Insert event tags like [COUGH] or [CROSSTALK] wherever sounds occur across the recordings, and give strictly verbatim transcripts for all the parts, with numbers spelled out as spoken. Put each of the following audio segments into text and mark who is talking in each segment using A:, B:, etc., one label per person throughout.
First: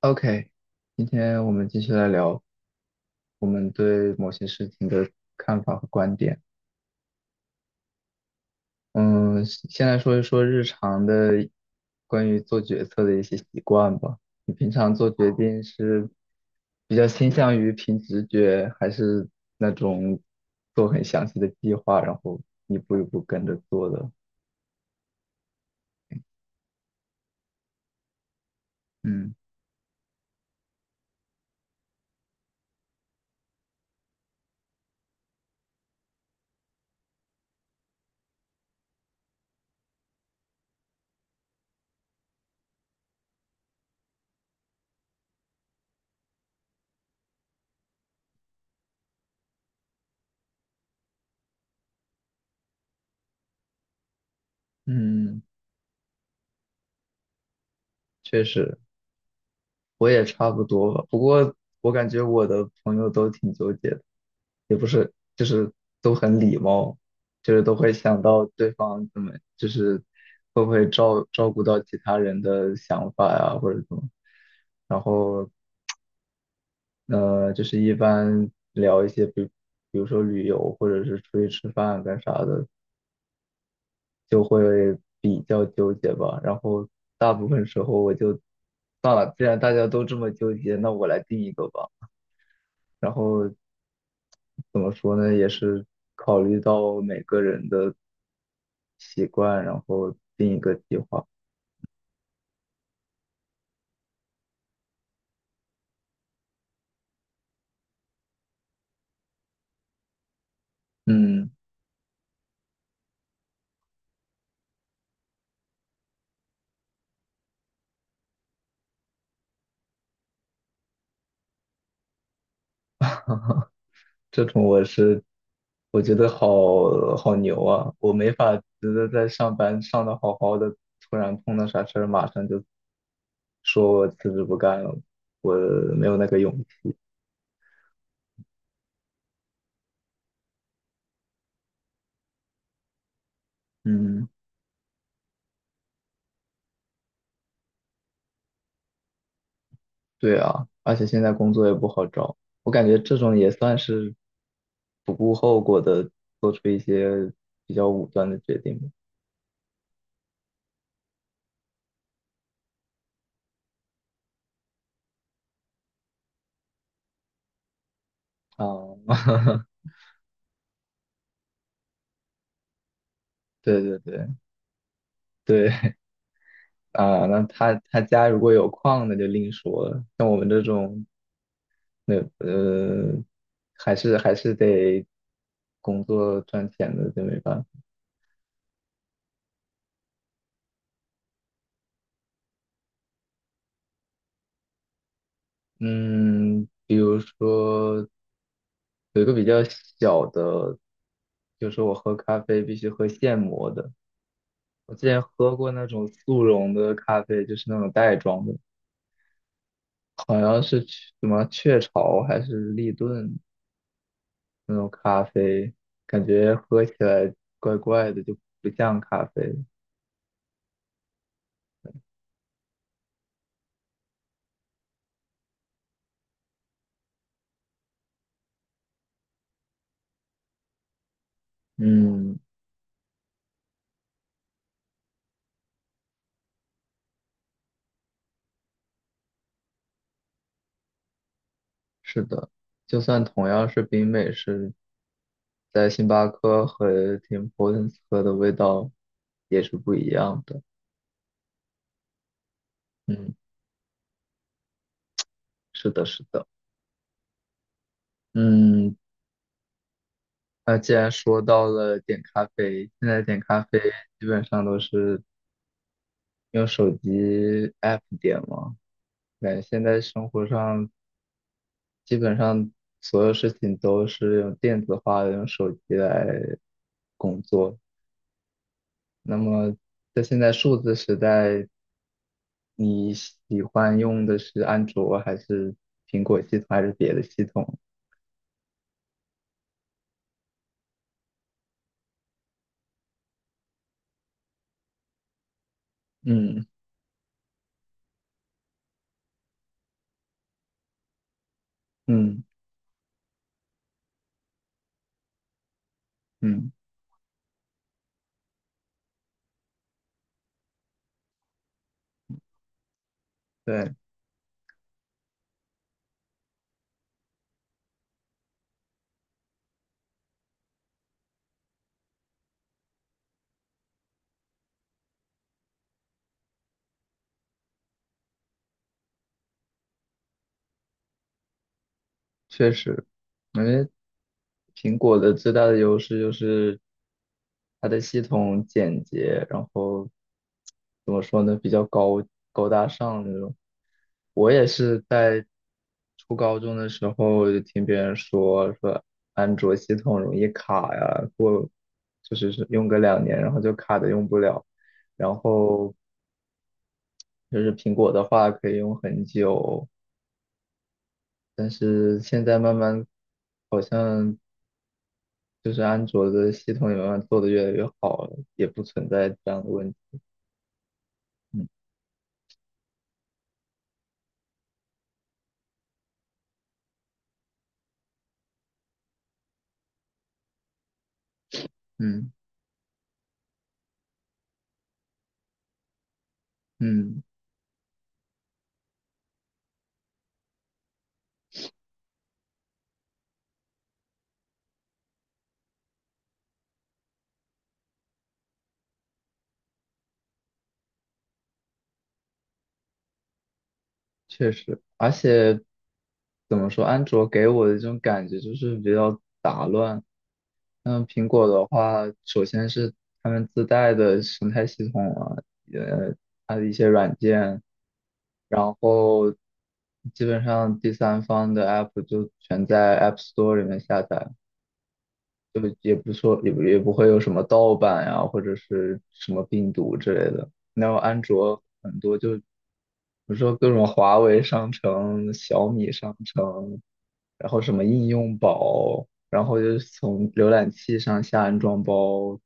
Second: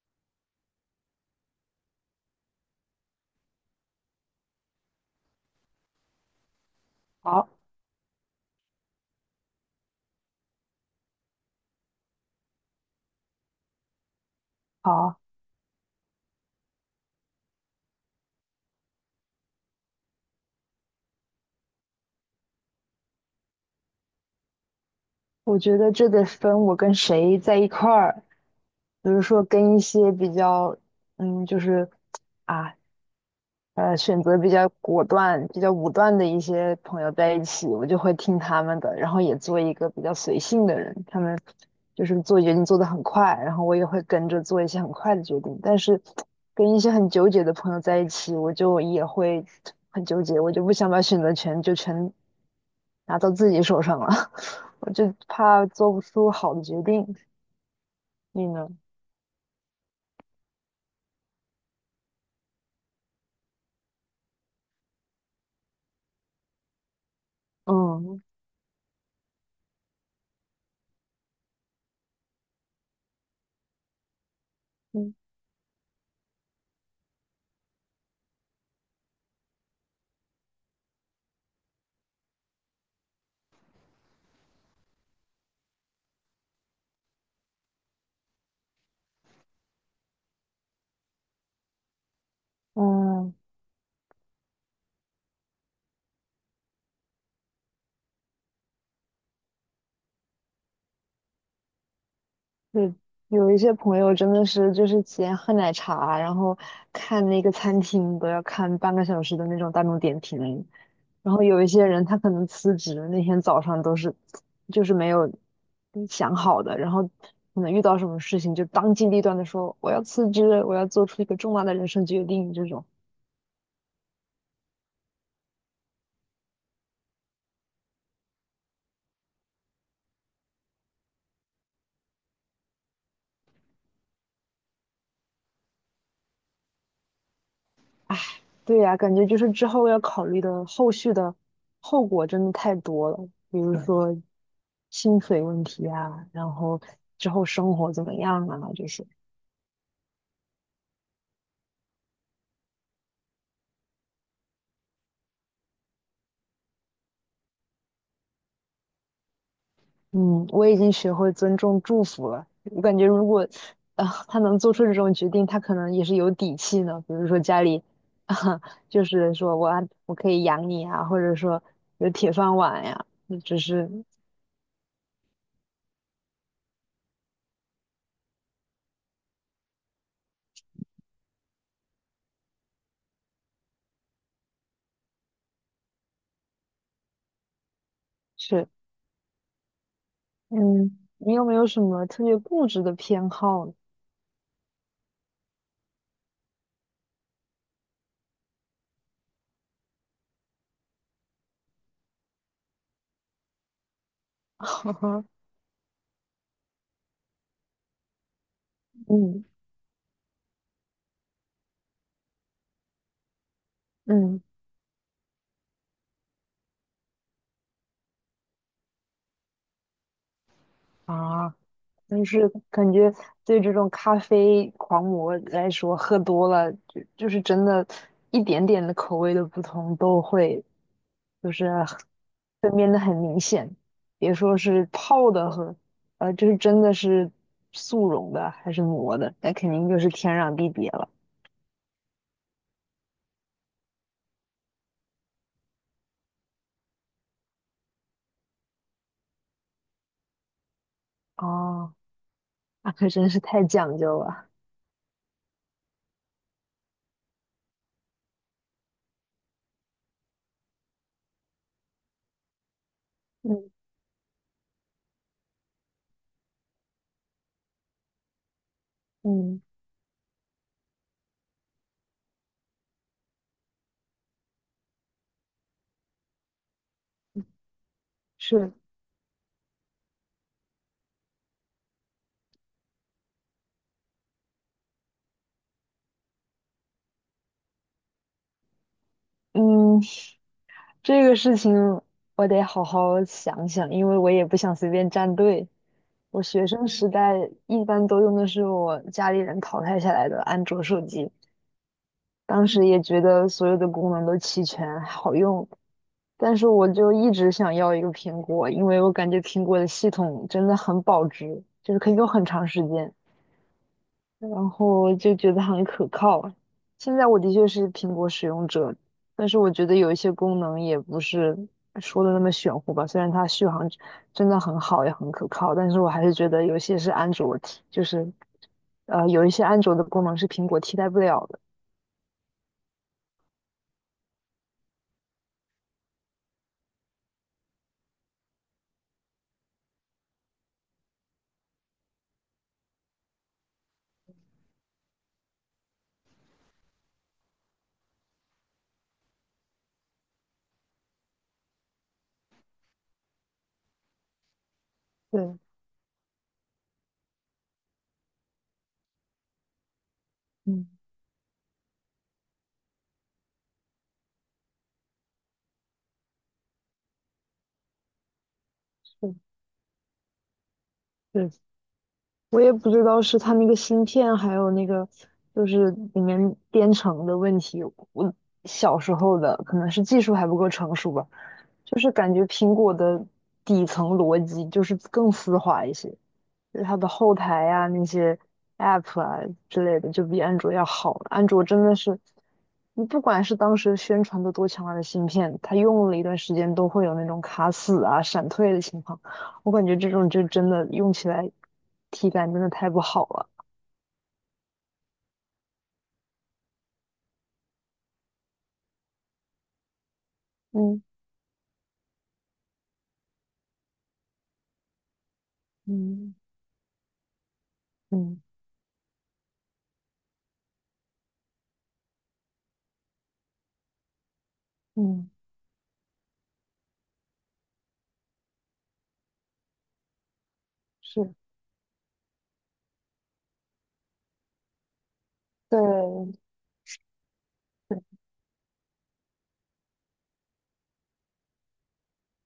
A: OK，今天我们继续来聊我们对某些事情的看法和观点。
B: 好，
A: 嗯，先来说一说日常的关于做决策的一些习惯吧。你平常做
B: 好，
A: 决定是比较倾向于凭直觉，还是那种做很详细的计划，然后一步一步跟着做的？
B: 我觉得这得分我跟谁在一块儿，比如
A: 嗯
B: 说跟一些比较，嗯，就是啊，呃，选择比较果断、比较武断的一些朋友在一起，我就会听他们的，然后也做一个比较随性的人。他们就是做决定做得很快，然后我也会跟着做一些很快的决定。但是跟一些很纠结的朋友在一起，我就也会很纠结，我就不想把选择权就全拿到自己手上了，[LAUGHS] 我就
A: 嗯，
B: 怕做不出好的决定。
A: 确
B: 你呢？
A: 实。我也差不多吧，不过我感觉我的朋友都挺纠结的，也不是，就是都很礼貌，就是都会想
B: 嗯
A: 到对方怎么，就是会不会照照顾到其他人的想法呀、或者怎么，然
B: 嗯
A: 后呃，就是一般聊一些，比比如说旅游或者是出去吃饭干啥的，就会比较纠结吧，然后大部分时候我就算了，既然大家都这么纠结，那我来定一个吧。然
B: 嗯，
A: 后怎么说呢，也是考虑到每个人的习惯，然后定一个计划。
B: 对，有一些朋友真的是就是先喝奶茶，然后看那个餐厅都要看半个小时的那种大众点评，然后
A: 嗯，
B: 有一些人他可能辞职那天早上都是就是没有想好的，然后可能遇到什么事情就当机立断的说我要辞职，我要做出一个重大的人生决定这种。
A: 这种我是我觉得好好牛啊，我没法觉得在上班上的好好的，突然碰到啥事儿，马上就说我辞职不干了，我没有那个勇气。
B: 对呀，感觉就是之后要考虑的后续的后果真的太多了，比如对说
A: 嗯，
B: 薪水问题啊，然后之后生活怎么样啊，这些。
A: 对啊，而且现在工作也不好找，我感觉这种也算是不顾后果的做出一些比较武断的决定吧。
B: 嗯，我已经学会尊重祝福了。我感觉如果啊、他能做出这种决定，他可能也是有底气呢。比如说家里啊、
A: 哦，
B: 就是说我
A: [LAUGHS]
B: 啊我可以养你啊，或者说有铁饭碗呀，嗯只
A: 对
B: 是
A: 对对对啊，那他他家如果有矿，那就另说了。像我们这种，那呃，还是还是得工作赚钱的，就没办法。
B: 是。嗯，你有没有什么特别固执的偏好呢？
A: 嗯，比如说有一个比较小的，就是我喝咖啡必须喝现磨的。我之前
B: [LAUGHS]
A: 喝过那种速溶的咖啡，就是那种袋装的，
B: 嗯
A: 好像是雀什么雀巢还是立顿。
B: 嗯。
A: 那种咖啡，感觉喝起来怪怪的，就不像咖啡。
B: 啊，就是感觉对这种咖啡狂魔来说，喝多了就就是真的，一点点的口味的不同都会就是
A: 嗯，
B: 分辨的很明显，别说是泡的和，呃，就是真的是速溶的还是磨的，那肯定就是天壤地别了。
A: 是的，就算同样是冰美式，在星巴克和 Tim Hortons 喝的味道也是不一样的。
B: 哦，[LAUGHS] 那可真
A: 嗯，
B: 是太讲究了。
A: 是的，是的。嗯，那既然说到了点咖啡，现在点咖
B: 嗯
A: 啡基本上都是用手机 app 点嘛。感
B: 嗯，
A: 觉现在生活上基本上所有事情都是用电子化的，用手机来工作。
B: 是，
A: 那么在现在数字时代，你喜欢用的是安卓还是苹果系统还是别的系统？
B: 嗯，这个事情我得好好想想，因为我也不想随便站队。我
A: 嗯
B: 学生时代一般都用的是我家里人淘汰下来的安卓手机，
A: 嗯
B: 当时也觉得所有的功能都齐全，好用。但是
A: 嗯，
B: 我就一直想要一个苹果，因为我感觉苹果的系统真的很保值，就是可以用很长时间。
A: 对。
B: 然后就觉得很可靠啊。现在我的确是苹果使用者，但是我觉得有一些功能也不是说的那么玄乎吧。虽然它续航真的很好，也很可靠，但是我还是觉得有些是安卓替就是呃，有一些安卓的功能是苹果替代不了的。
A: 确实，因为苹果的最大的优势就是它的系统简洁，然后怎么说呢，比较高高大上那种。我也是在初高中的时候就听别人说说安卓系统容易卡呀，过就是是用个两年，然后就卡的用不了。然
B: 对，
A: 后就是苹果的话可以用很久，
B: 嗯，
A: 但是现在慢慢好像就是安卓的系统也慢慢做的越来越好了，也不存在
B: 是
A: 这样的问题。
B: 对，
A: 嗯
B: 我也不知道是它那个芯片，还有那个就是里面编程的问题。我小时候的可能是技术还不够成熟吧。就是
A: 嗯
B: 感觉苹果的底层逻辑就是更丝滑一些，就是它的
A: 嗯，
B: 后台啊那些 App 啊之类的就比安卓要好。安卓真的是，你不管是当时宣传的多强大的芯片，它用了一段时间都会有那种卡死啊、闪退的情况。我感觉这种就真的用起来体感真的太不好了。
A: 确实，而且怎么说，安卓给我的这种感觉就是比较杂乱。
B: 嗯
A: 嗯，苹果的话，首先是他们自带的生态系统啊，呃，
B: 嗯
A: 它的一些软件，
B: 嗯
A: 然后基本上第三方的 app 就全在 App Store 里面下载。
B: 嗯，
A: 就也不说也不也不会有什么盗版呀、或者是什么病毒之类的。然后安
B: 是
A: 卓很多就，比如说各种华为商城、小
B: 对
A: 米商
B: 对。
A: 城，然后什么应用宝，然后就是从浏览器上下安装包，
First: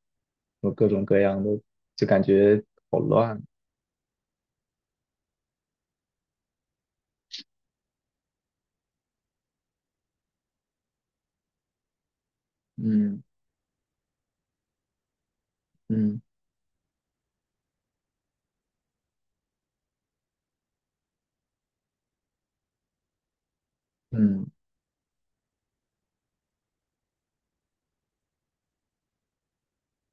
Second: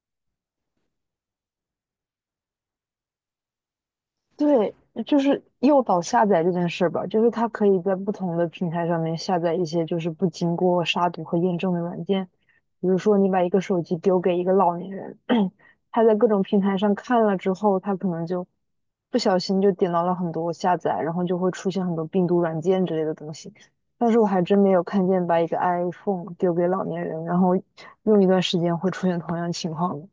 A: 有各种各样的，就感觉好乱。
B: 对，就是诱导下载这件事吧，就是它可以在不同的平台上面下载一些就是不经过杀毒和验证的软件，比如说
A: 嗯
B: 你把一个手机丢给一个老年人，[CLEARS THROAT] 他在
A: 嗯
B: 各种平台上看了之后，他可能就不小心就点到了很多下载，然后就会出现很多病毒软件之类的东西。但是我还
A: 嗯，
B: 真没有看见把一个 iPhone 丢给老年人，然后用一段时间会出现同样情况的，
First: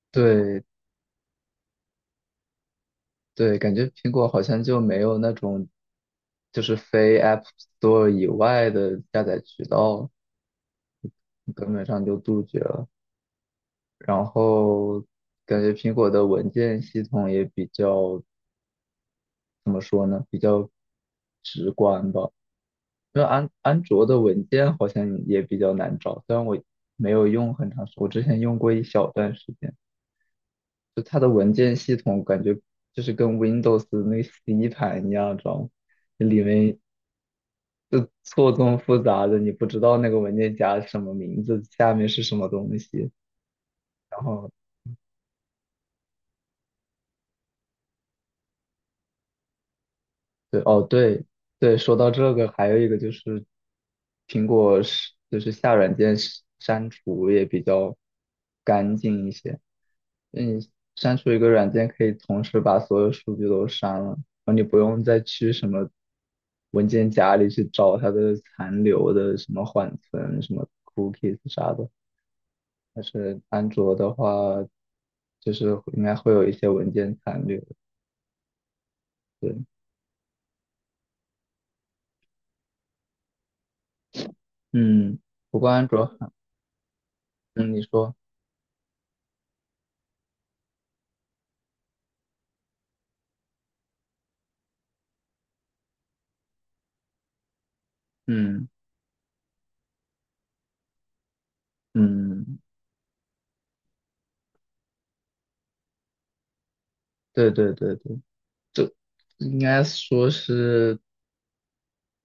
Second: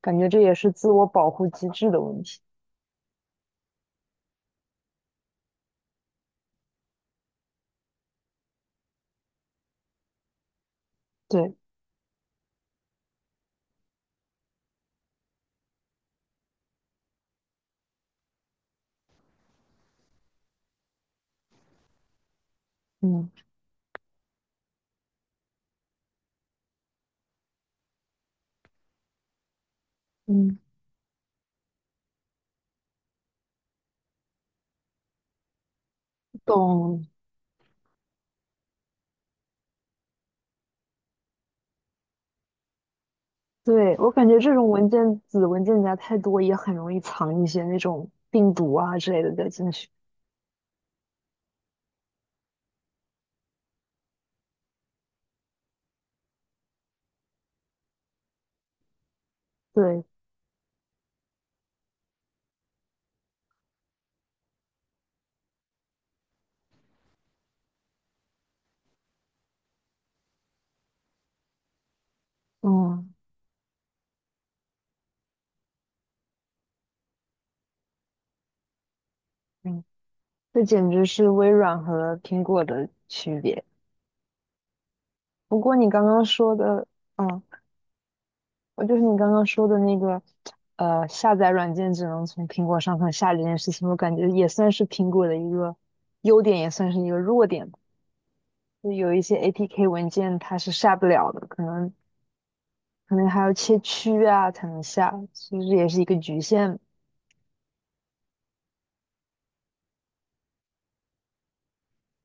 B: 感觉这也
A: 对
B: 是自我保护机制的问题。
A: 对，感觉苹果好像就没有那种，就是非 App Store 以外的下载渠道。
B: 对。
A: 根本上就杜绝了。然后感觉苹果的文件系统也比较，怎么说呢，比较直观吧。因为
B: 嗯。
A: 安安卓的文件好像也比较难找，虽然我没有用很长时间，我之前用过一小段时间，
B: 嗯，
A: 就它的文件系统感觉就是跟 Windows 那个 C 盘一样，知道吗？里面
B: 懂。
A: 就错综复杂的，你不知道那个文件夹是什么名字，下面是什么东西。
B: 对，我
A: 然
B: 感觉
A: 后
B: 这种文件子文件夹太多，也很容易藏一些那种病毒啊之类的在进去。
A: 对，哦，对对，说到这个，还有一个就是苹果是就是下软件删删除也比较干净一些。
B: 对，
A: 你删除一个软件可以同时把所有数据都删了，然后你不用再去什么文件夹里去找它的残留的什么缓存、什么 cookies 啥的。但
B: 嗯
A: 是安卓的话，就是应该会有一些文件残留。对，
B: 嗯，这简直是微软和苹果的区别。
A: 嗯，不
B: 不
A: 过
B: 过
A: 安
B: 你刚
A: 卓
B: 刚
A: 还
B: 说的，嗯，
A: 嗯，你说，
B: 我就是你刚刚说的那个，呃，下载软件只能从苹果上头下这件事情，我感觉也算是苹果的一个优点，也算是一个弱点吧。
A: 嗯。
B: 就有一些 A P K 文件它是下不了的，可能
A: 嗯，
B: 可能还要切区啊才能下，其实也是一个局限。
A: 对对对对，就应该说是，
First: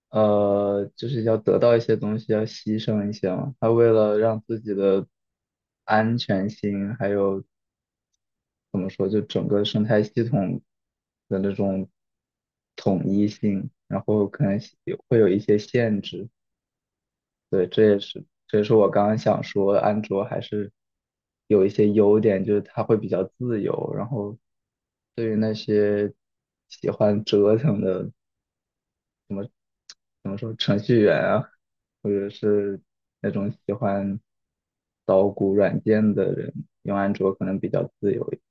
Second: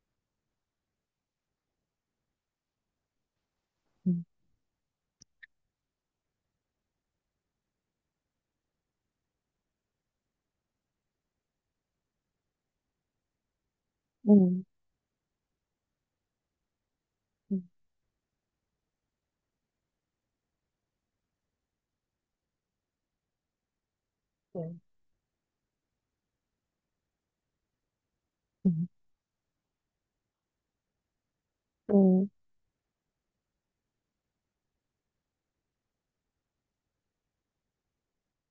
A: 呃，就是要得到一些东西，要牺牲一些嘛。他为了
B: 嗯
A: 让自己的安全性，还有怎么说，就整个生态系统的那种统一性，然后可能
B: 嗯
A: 会有一些限制。
B: 嗯
A: 对，这也是这也是我刚刚想说，安卓还是有一些优点，就是它会比较自由。然后
B: 对，
A: 对于那些喜欢折腾的，
B: 嗯
A: 怎么说，程序员啊，或者
B: 嗯
A: 是那种喜欢捣鼓软件的人，用安卓可能比较自由一点。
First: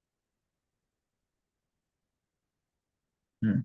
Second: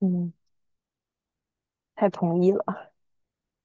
B: 嗯，太同意了。
A: 嗯。